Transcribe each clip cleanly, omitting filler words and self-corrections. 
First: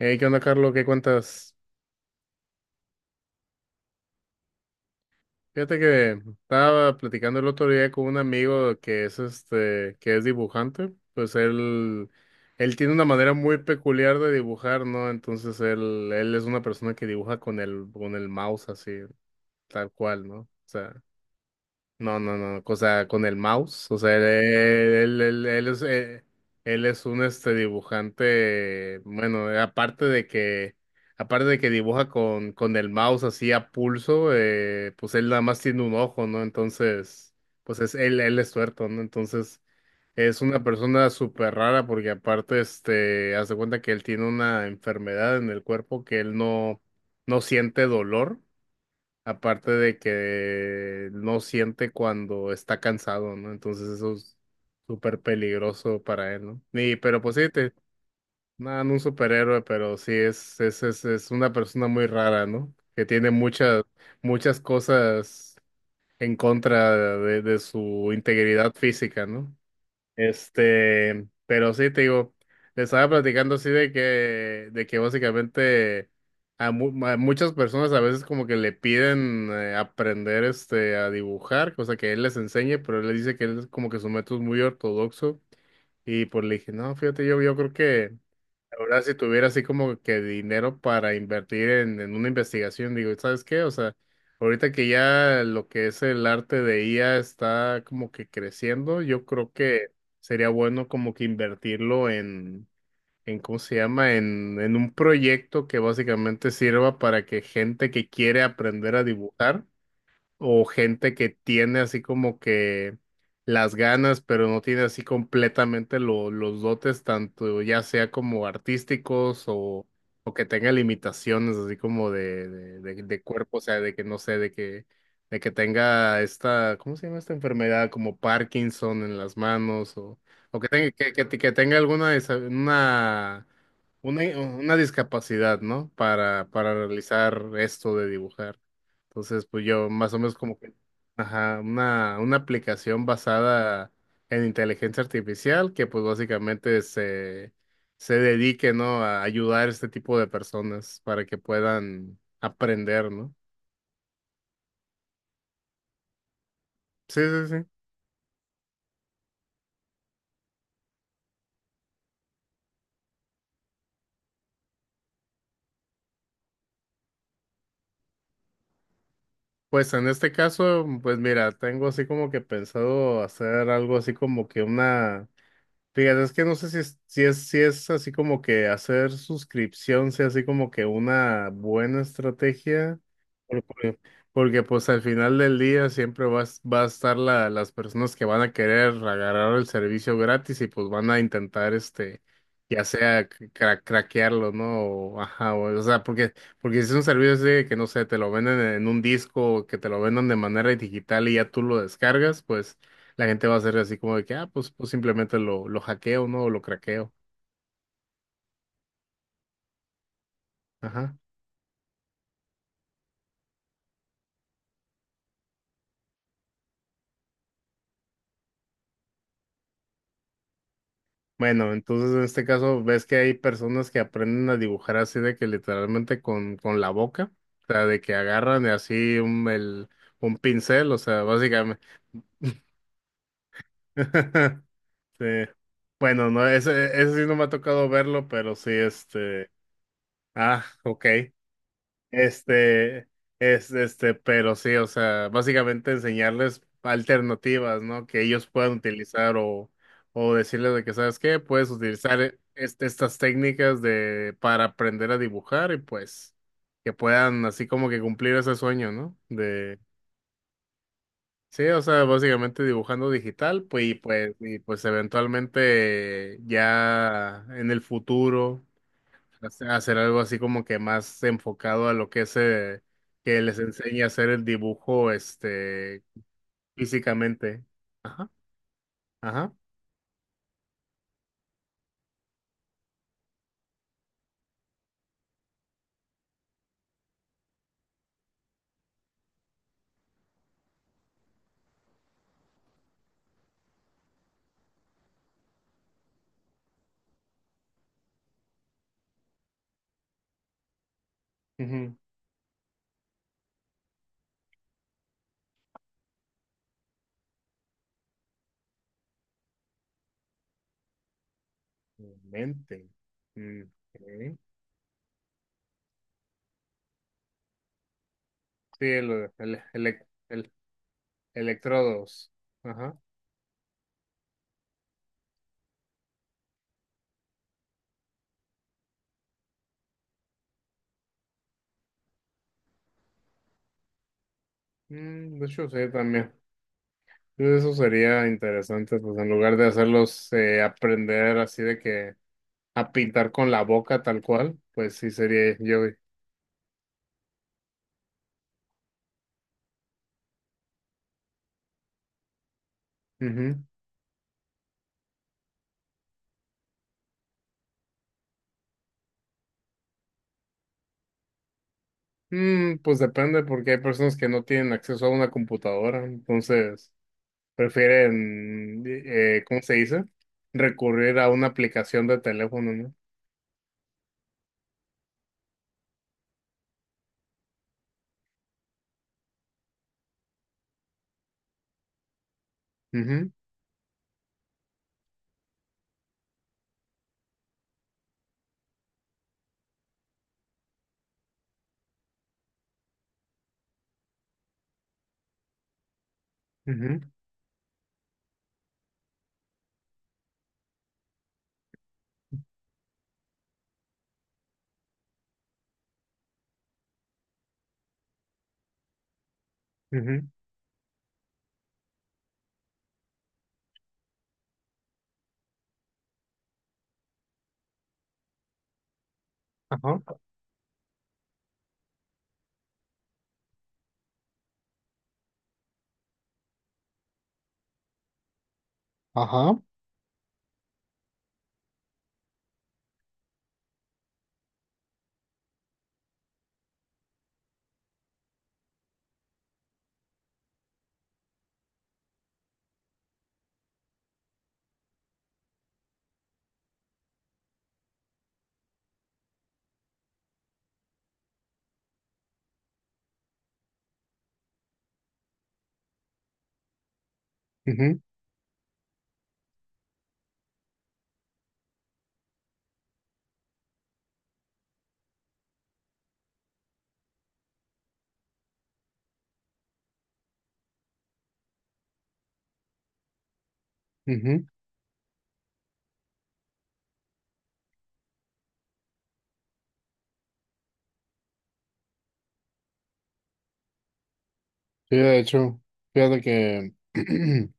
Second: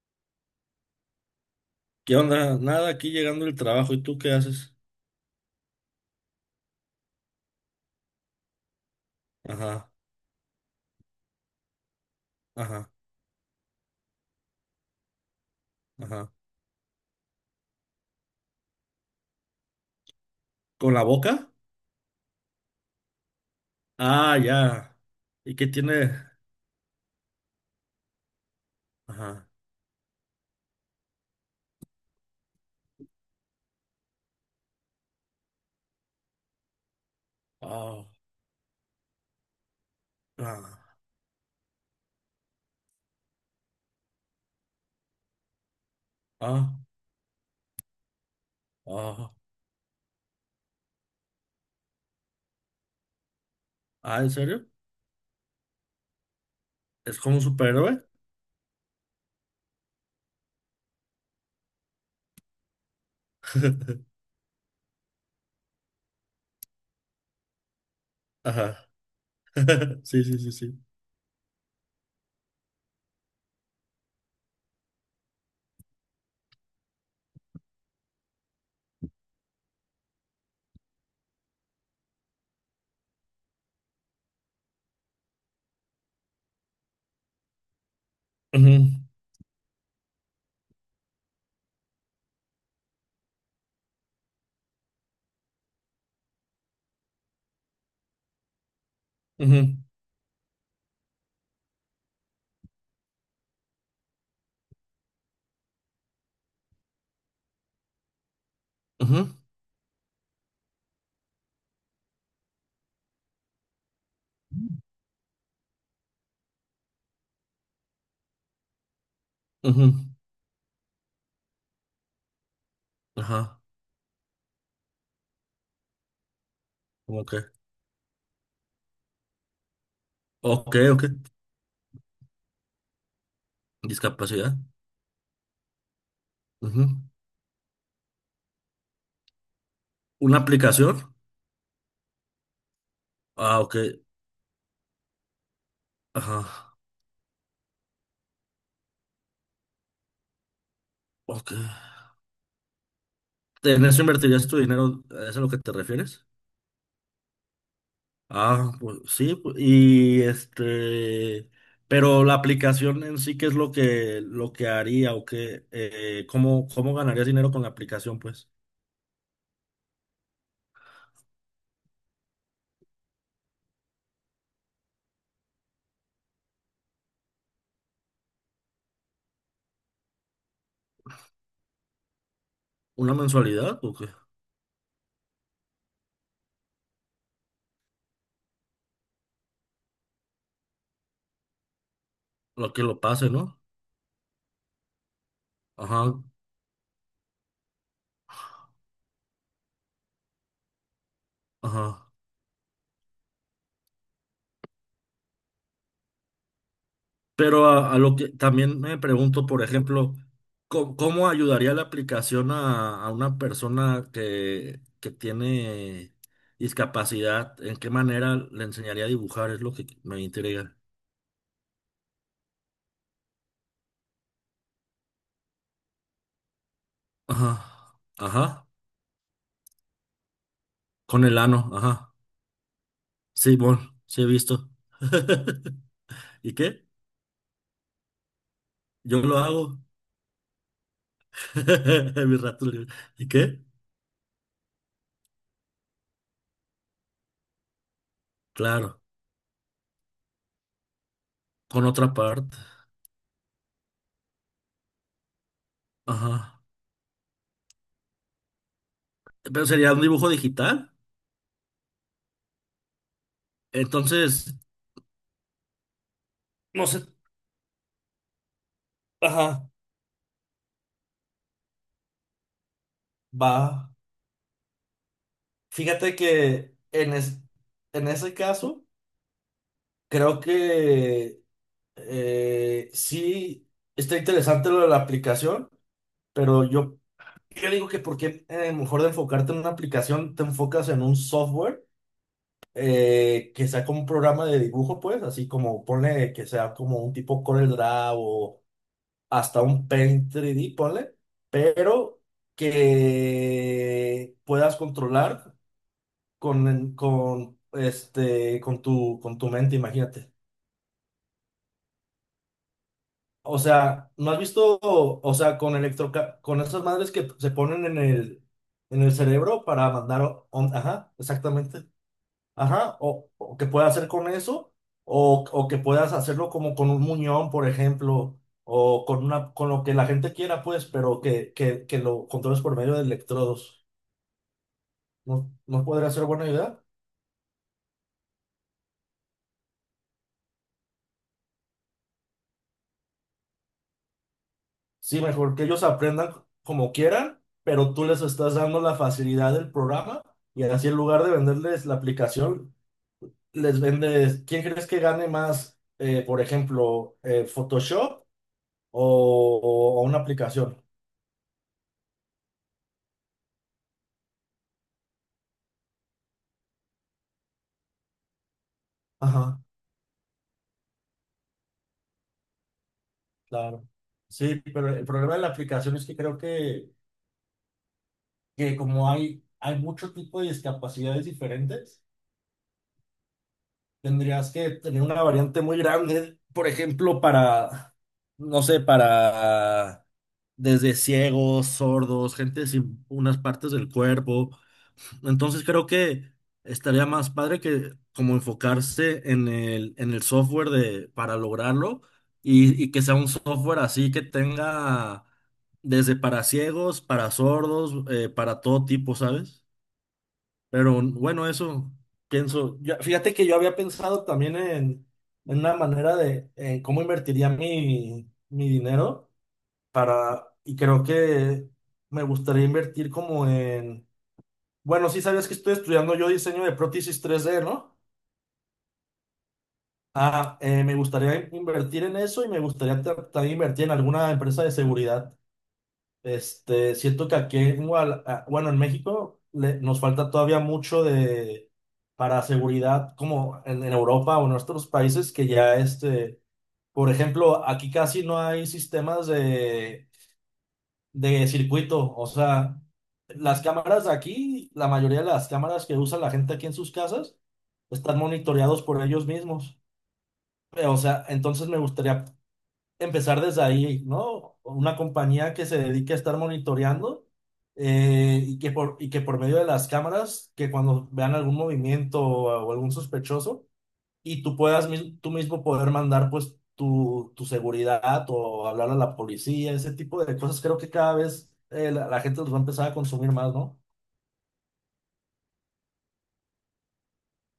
Hey, ¿qué onda, Carlos? ¿Qué cuentas? ¿Qué onda? Nada, aquí llegando el trabajo. ¿Y tú qué haces? Fíjate que estaba platicando el otro día con un amigo que Ajá, que es dibujante. Pues él ajá, tiene una manera muy peculiar de dibujar, ¿no? Entonces él, ajá. él es una persona que dibuja con el mouse así, tal cual, ¿no? O ¿Con sea. la boca? No, no, no, o sea, con el mouse, o sea, Ah, ya. él, él, él- ¿Y él qué es, tiene? Él es un dibujante, Ajá. bueno, aparte de que dibuja con el mouse así a pulso, pues él nada más tiene un ojo, ¿no? Entonces, pues es, Ah, él es tuerto, ¿no? Entonces, es una ah, persona súper rara porque aparte, hace cuenta que él tiene una enfermedad en el cuerpo que él ah, no, no siente dolor. ah. Aparte de que no siente cuando está cansado, ¿no? Entonces eso Ah, ¿en es serio? súper peligroso para él, ¿no? Y, ¿Es pero pues como un sí, te, superhéroe? no, no un superhéroe, pero sí es una persona muy rara, ¿no? Que tiene muchas, muchas cosas en contra de su integridad Ajá. física, ¿no? Sí, sí, sí, sí. Pero sí, te digo, le estaba platicando así de que básicamente a, a muchas personas a veces como que le piden aprender a dibujar, cosa que él les enseñe, pero él les dice que él es como que su método es muy ortodoxo y pues le dije, no, fíjate, yo creo que ahora, Ujú, si tuviera así como que dinero para invertir en una investigación, digo, ¿sabes qué? O sea, ahorita que ya lo que es el arte de IA está como que creciendo, yo creo ujú, que sería bueno como que invertirlo en ¿cómo se llama? En un proyecto que básicamente sirva para que gente que quiere aprender a ujú, dibujar o gente que tiene así como que las ganas, pero no tiene así completamente los dotes, tanto ya sea como artísticos ujú. o que tenga limitaciones así como de cuerpo, o Ajá. sea, de que no sé, de que tenga esta, ¿cómo se llama ¿Cómo esta que? enfermedad? Como Parkinson en las manos o que Ok, tenga, ok. Que tenga alguna, una... Discapacidad. una discapacidad, ¿no? Para Ujú. realizar esto de dibujar. Entonces, pues yo más o menos ¿Una como que, aplicación? ajá, una aplicación Ah, ok. basada en inteligencia artificial que pues Ajá. básicamente se, se dedique, ¿no? A ayudar a este tipo de personas para que Ok. puedan aprender, ¿no? ¿En eso invertirías tu dinero? ¿Es a lo que te refieres? Sí, sí, sí. Ah, pues sí, pero la aplicación en sí, ¿qué es lo que haría o qué, cómo, cómo ganarías dinero con la aplicación, pues? Pues en este caso, pues mira, tengo así como que pensado hacer algo así como que una... Fíjate, es que no sé si es así como que hacer suscripción sea así como que una buena estrategia, ¿Una mensualidad o porque, qué? porque, pues al final del día siempre vas, va a estar las personas que van a querer agarrar el servicio gratis y pues van a intentar Lo que ya lo sea pase, ¿no? Craquearlo, ¿no? O, ajá, o sea, Ajá, porque, porque si es un servicio así de que no sé, te lo venden en un disco, que te lo vendan de manera digital y ya tú lo ajá. descargas, pues. La gente va a ser así como de que, ah, pues, pues simplemente lo hackeo, ¿no? O lo craqueo. Pero a lo que también me pregunto, por ejemplo, ¿cómo, Ajá. cómo ayudaría la aplicación a una persona que tiene discapacidad? ¿En qué manera le enseñaría a dibujar? Es lo que me intriga. Bueno, entonces en este caso ves que hay personas que aprenden a dibujar así de que literalmente con la boca, Ajá, o sea, de que agarran ajá. así un, el, un pincel, o sea, Con el ano, básicamente. ajá. Sí, bueno, sí he visto. Sí. Bueno, no, ¿Y qué? ese sí no me ha tocado verlo, pero sí, Yo lo este. hago. Ah, ok. Mi rato libre. Este, ¿Y qué? es, pero sí, o sea, básicamente enseñarles alternativas, ¿no? Que ellos puedan Claro, utilizar o decirles de que, ¿sabes qué? Puedes con otra utilizar parte. Estas técnicas de, para aprender a dibujar y pues Ajá. que puedan así como que cumplir ese sueño, ¿no? Pero De, sería un dibujo digital. sí, o sea, básicamente dibujando digital, pues, y pues, Entonces, y pues eventualmente no sé. ya en el futuro Ajá, hacer algo así como que más enfocado a lo que es que les va. enseñe a hacer el dibujo Fíjate que físicamente. en Ajá, ese caso, ajá. creo que sí está interesante lo de la aplicación, pero yo. Yo digo que porque mejor de enfocarte en una aplicación, te enfocas en un software que sea como un programa de dibujo, pues, así como ponle que sea como un tipo Corel Draw o hasta un Paint 3D, ponle, Ujú. pero que puedas controlar con tu mente, imagínate. Mente. O Mm, sea, ¿no ok. has visto? O sea, con electro, con esas madres que se ponen Sí, en el el, el, cerebro para elec- mandar, el- ajá, exactamente. electrodos. Ajá, Ajá. O que puedas hacer con eso, o que puedas hacerlo como con un muñón, por ejemplo, o con una, con lo que la gente quiera, pues, pero que lo controles por medio de electrodos. Mm, de ¿No, hecho, sí, no podría ser también. buena idea? Eso sería interesante, pues en lugar de hacerlos aprender así de que a pintar con la boca tal cual, pues sí Sí, mejor sería que yo. ellos aprendan como quieran, pero tú les estás dando la facilidad del programa, y así en lugar de venderles la aplicación, Ujú. les vendes. ¿Quién crees que gane más, por ejemplo, Photoshop o, o una aplicación? Mm, pues depende, porque hay personas que no tienen acceso a una computadora, entonces prefieren, Ajá. ¿cómo se dice? Recurrir a una aplicación de teléfono, ¿no? Claro. Sí, pero el problema de la aplicación es que creo que como hay mucho tipo de discapacidades diferentes, Ujú, tendrías que tener una variante muy grande, por ejemplo, para, no sé, para desde ciegos, sordos, gente sin unas partes del cuerpo. Entonces creo que estaría más padre que como enfocarse en el software de, para lograrlo, y que sea un software así que tenga desde para ciegos, para sordos, para todo tipo, ¿sabes? ujú, ujú, Pero bueno, eso pienso. Fíjate que yo había pensado también en una manera de en cómo invertiría mi, mi dinero ajá, para, y creo que me gustaría invertir como, bueno, sí sabías que estoy estudiando yo diseño de prótesis 3D, ¿no? ajá, Ah, me gustaría invertir en eso y me gustaría también invertir en alguna empresa de seguridad. Siento que aquí en ah, bueno, en México nos falta todavía mucho de para seguridad, como en Europa o en nuestros países que ya este, por ejemplo, aquí casi no hay sistemas de circuito. O sea, las cámaras de aquí, la mayoría de las cámaras que usa la gente aquí en sus casas, ujú, están monitoreados por ellos mismos. O sea, entonces me gustaría empezar desde ahí, ¿no? Una compañía que se dedique a estar monitoreando y que por medio de las cámaras, que cuando vean algún movimiento o algún sospechoso, y ujú. tú puedas tú mismo poder mandar pues tu seguridad o hablar a la policía, ese tipo de cosas. Creo que cada vez la, la gente los va a empezar a consumir más, ¿no? Sí, de hecho, fíjate que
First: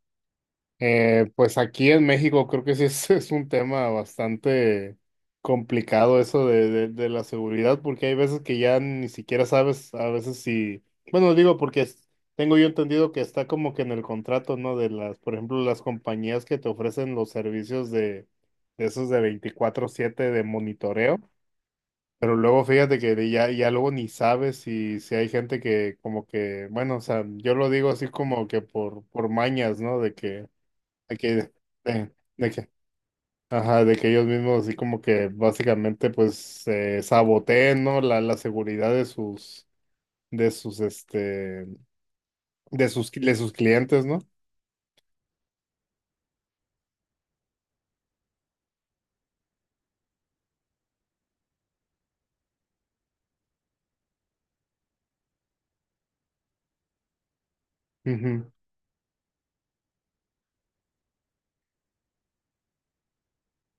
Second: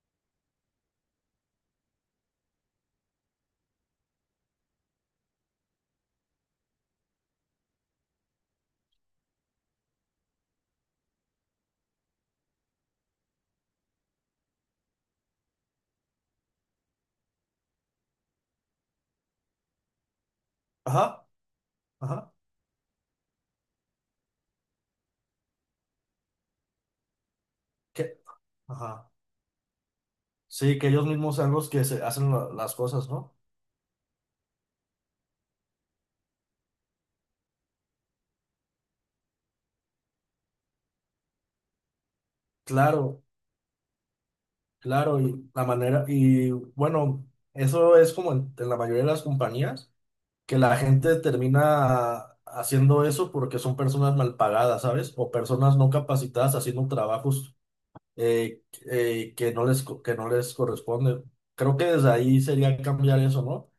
Pues aquí en México creo que sí es, es un tema bastante complicado eso de la seguridad, porque hay veces que ya ni siquiera sabes, a veces si, bueno, digo porque tengo yo entendido que está como que en el contrato, ¿no? De las, por ejemplo, las compañías que te ofrecen los servicios de esos de 24/7 de monitoreo. Ajá, ajá, Pero luego fíjate que de ya, ya luego ni sabes si, si hay gente que como que, bueno, o sea, yo lo digo así que, como que ajá. por mañas, ¿no? Sí, que ellos de mismos que, sean los que se hacen la- de que, las cosas, ¿no? ajá, de que ellos mismos así como que básicamente pues saboteen, ¿no? La seguridad de sus, de sus, este, de sus, Claro, de sus clientes, ¿no? claro, y la manera, y bueno, eso es como en la mayoría de las compañías, que la gente termina haciendo eso porque son personas mal pagadas, ¿sabes? O personas no capacitadas haciendo trabajos Ujú, eh, que no les, que no les corresponde. Creo que desde ahí sería cambiar eso, ¿no?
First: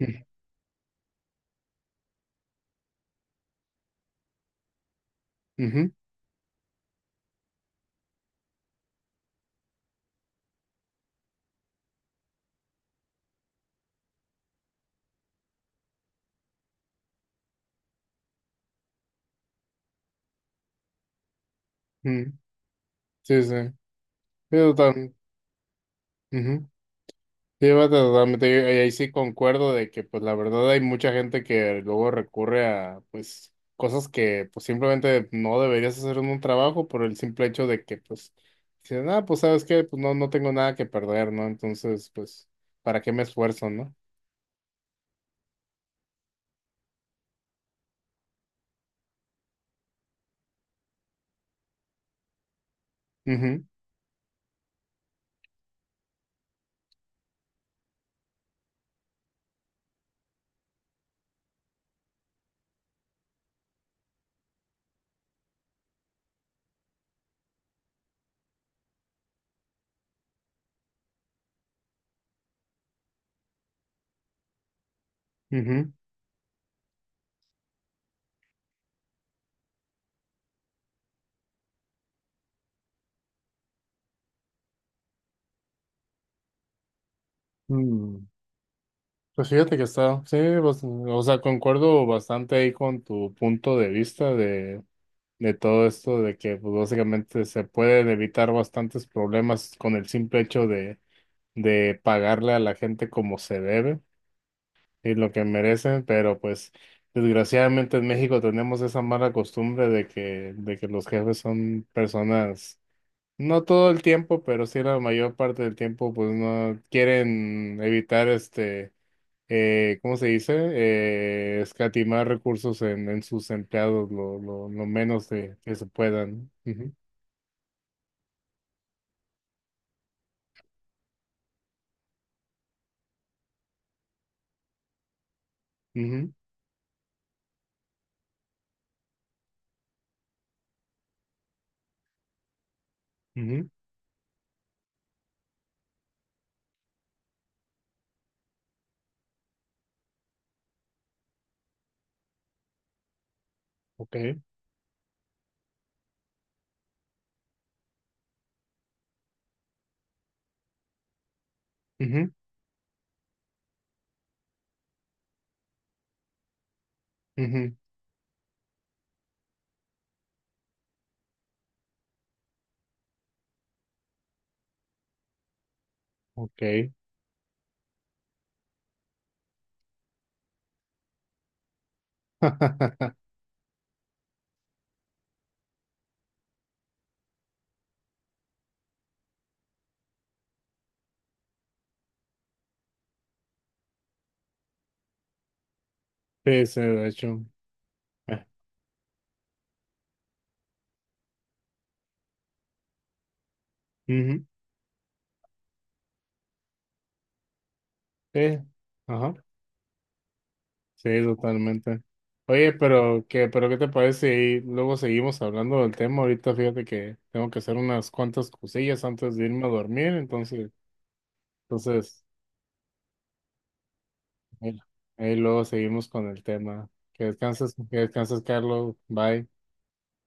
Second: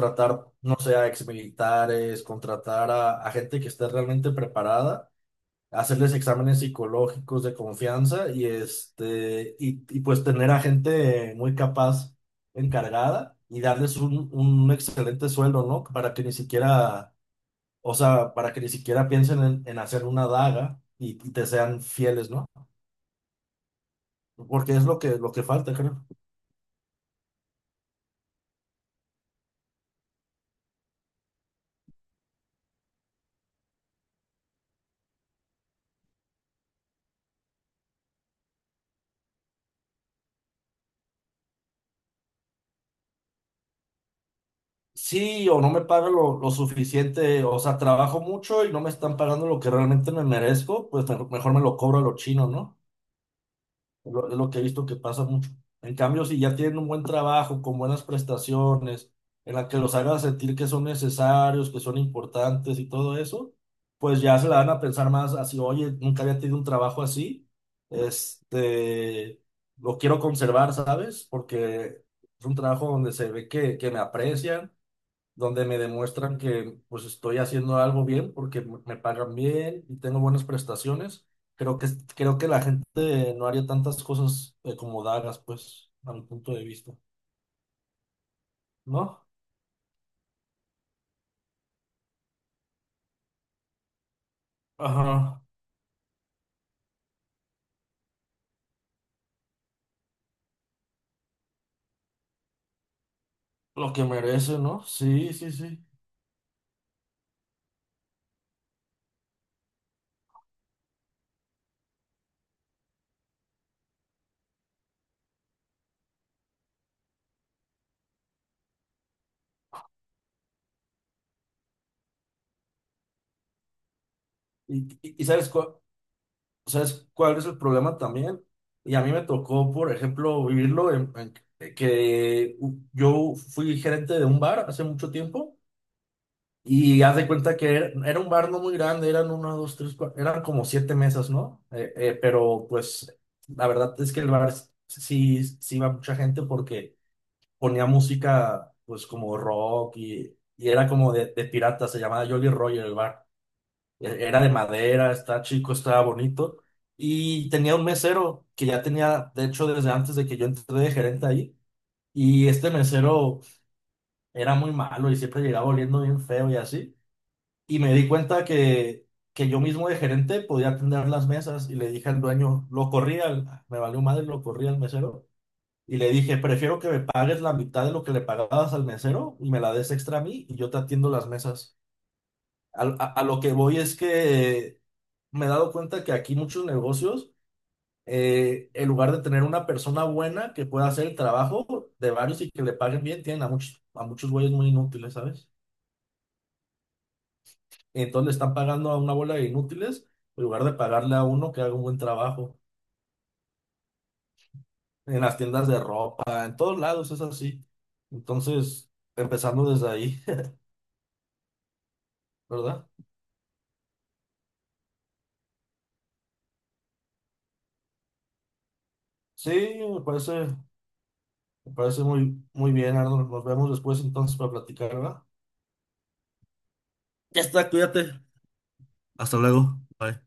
ujú, no sé, a exmilitares, contratar a gente que esté realmente preparada, ujú, hacerles exámenes psicológicos de confianza y, y pues tener a gente muy capaz encargada y darles un excelente sueldo, ¿no? Para que ni siquiera, o sea, para que ni siquiera piensen en hacer una daga y te sean fieles, ujú. ¿no? Sí, sí. Sí, Porque es total. Lo que falta, creo. Sí, va totalmente, yo- y ahí sí concuerdo de que pues la verdad hay mucha gente que luego recurre a pues cosas que pues simplemente no deberías hacer en un trabajo por el simple hecho de que pues dicen, ah, pues sabes qué, pues no tengo nada que perder, ¿no? Entonces, pues, ¿para qué me esfuerzo, no? Sí, o no me pagan lo suficiente. O sea, trabajo mucho y no me están pagando lo que realmente me merezco, pues mejor me lo cobro a los chinos, ¿no? Ujú, Lo, es lo que he visto que pasa mucho. En cambio, si ya tienen un buen trabajo, con buenas prestaciones, en la que los hagan sentir que son necesarios, que son importantes y todo eso, pues ya se la van a pensar más así, oye, nunca había tenido un trabajo así, este, lo quiero conservar, ¿sabes? Porque es un trabajo donde se ve que me aprecian, donde me ujú. demuestran que pues estoy haciendo algo bien porque me pagan bien y tengo buenas prestaciones. Creo que, creo que la gente no haría tantas cosas como dagas, pues, a mi punto de vista, Mm, ¿no? pues fíjate que está, sí, o sea, concuerdo bastante ahí con tu punto de vista Ajá, de todo esto, de que pues, básicamente se pueden evitar bastantes problemas con el simple hecho de pagarle a la gente como se lo debe que merece, ¿no? y lo Sí, que sí, sí. merecen, pero pues desgraciadamente en México tenemos esa mala costumbre de que los jefes son personas, no todo el tiempo, pero sí la mayor parte del tiempo, pues no quieren evitar este... ¿cómo se dice? Escatimar recursos en sus empleados lo Y menos de, que se puedan. sabes cuál es el problema también? Y a mí me tocó, por ejemplo, vivirlo en que yo fui gerente de un bar hace mucho tiempo. Ujú, Y haz de cuenta que era, era un bar no muy grande, eran una, dos, tres, cuatro, eran como siete mesas, ¿no? Pero pues la ujú, verdad es que el bar sí, sí iba mucha gente porque ponía música pues como rock, y era como de pirata, se llamaba Jolly Roger el bar. ok, Era de madera, estaba chico, estaba bonito. Y tenía un mesero que ya tenía, de hecho, desde antes de que yo entré de gerente ahí. ujú, Y este mesero era muy malo y siempre llegaba oliendo bien feo y así. ujú, Y me di cuenta que yo mismo de gerente podía atender las mesas, y le dije al dueño, lo corrí al, me valió madre, lo corrí al mesero, y le dije, prefiero que ok. me pagues la mitad de lo que le pagabas al mesero y me la des extra a mí y yo te atiendo las mesas. A lo que voy es que me he dado cuenta que aquí muchos negocios, en lugar de tener una persona buena que pueda hacer el trabajo de varios y que le paguen bien, tienen a muchos güeyes muy inútiles, ¿sabes? Sí, sí, de hecho. Entonces le Eh, están pagando a una bola de inútiles en lugar de pagarle a uno que haga un buen trabajo. ujú, En las tiendas de ropa, en todos lados es así. sí, Entonces, ajá, empezando desde ahí, sí, totalmente. Oye, ¿verdad? Pero qué te parece si luego seguimos hablando del tema. Ahorita fíjate que tengo que hacer unas cuantas cosillas antes de Sí, irme a me dormir, parece, entonces, me parece entonces, muy, muy bien, Arnold. Nos vemos después entonces para ahí platicar, ¿verdad? ahí luego seguimos con el tema. Ya está, Que cuídate. descanses, Carlos. Hasta Bye. luego. Bye.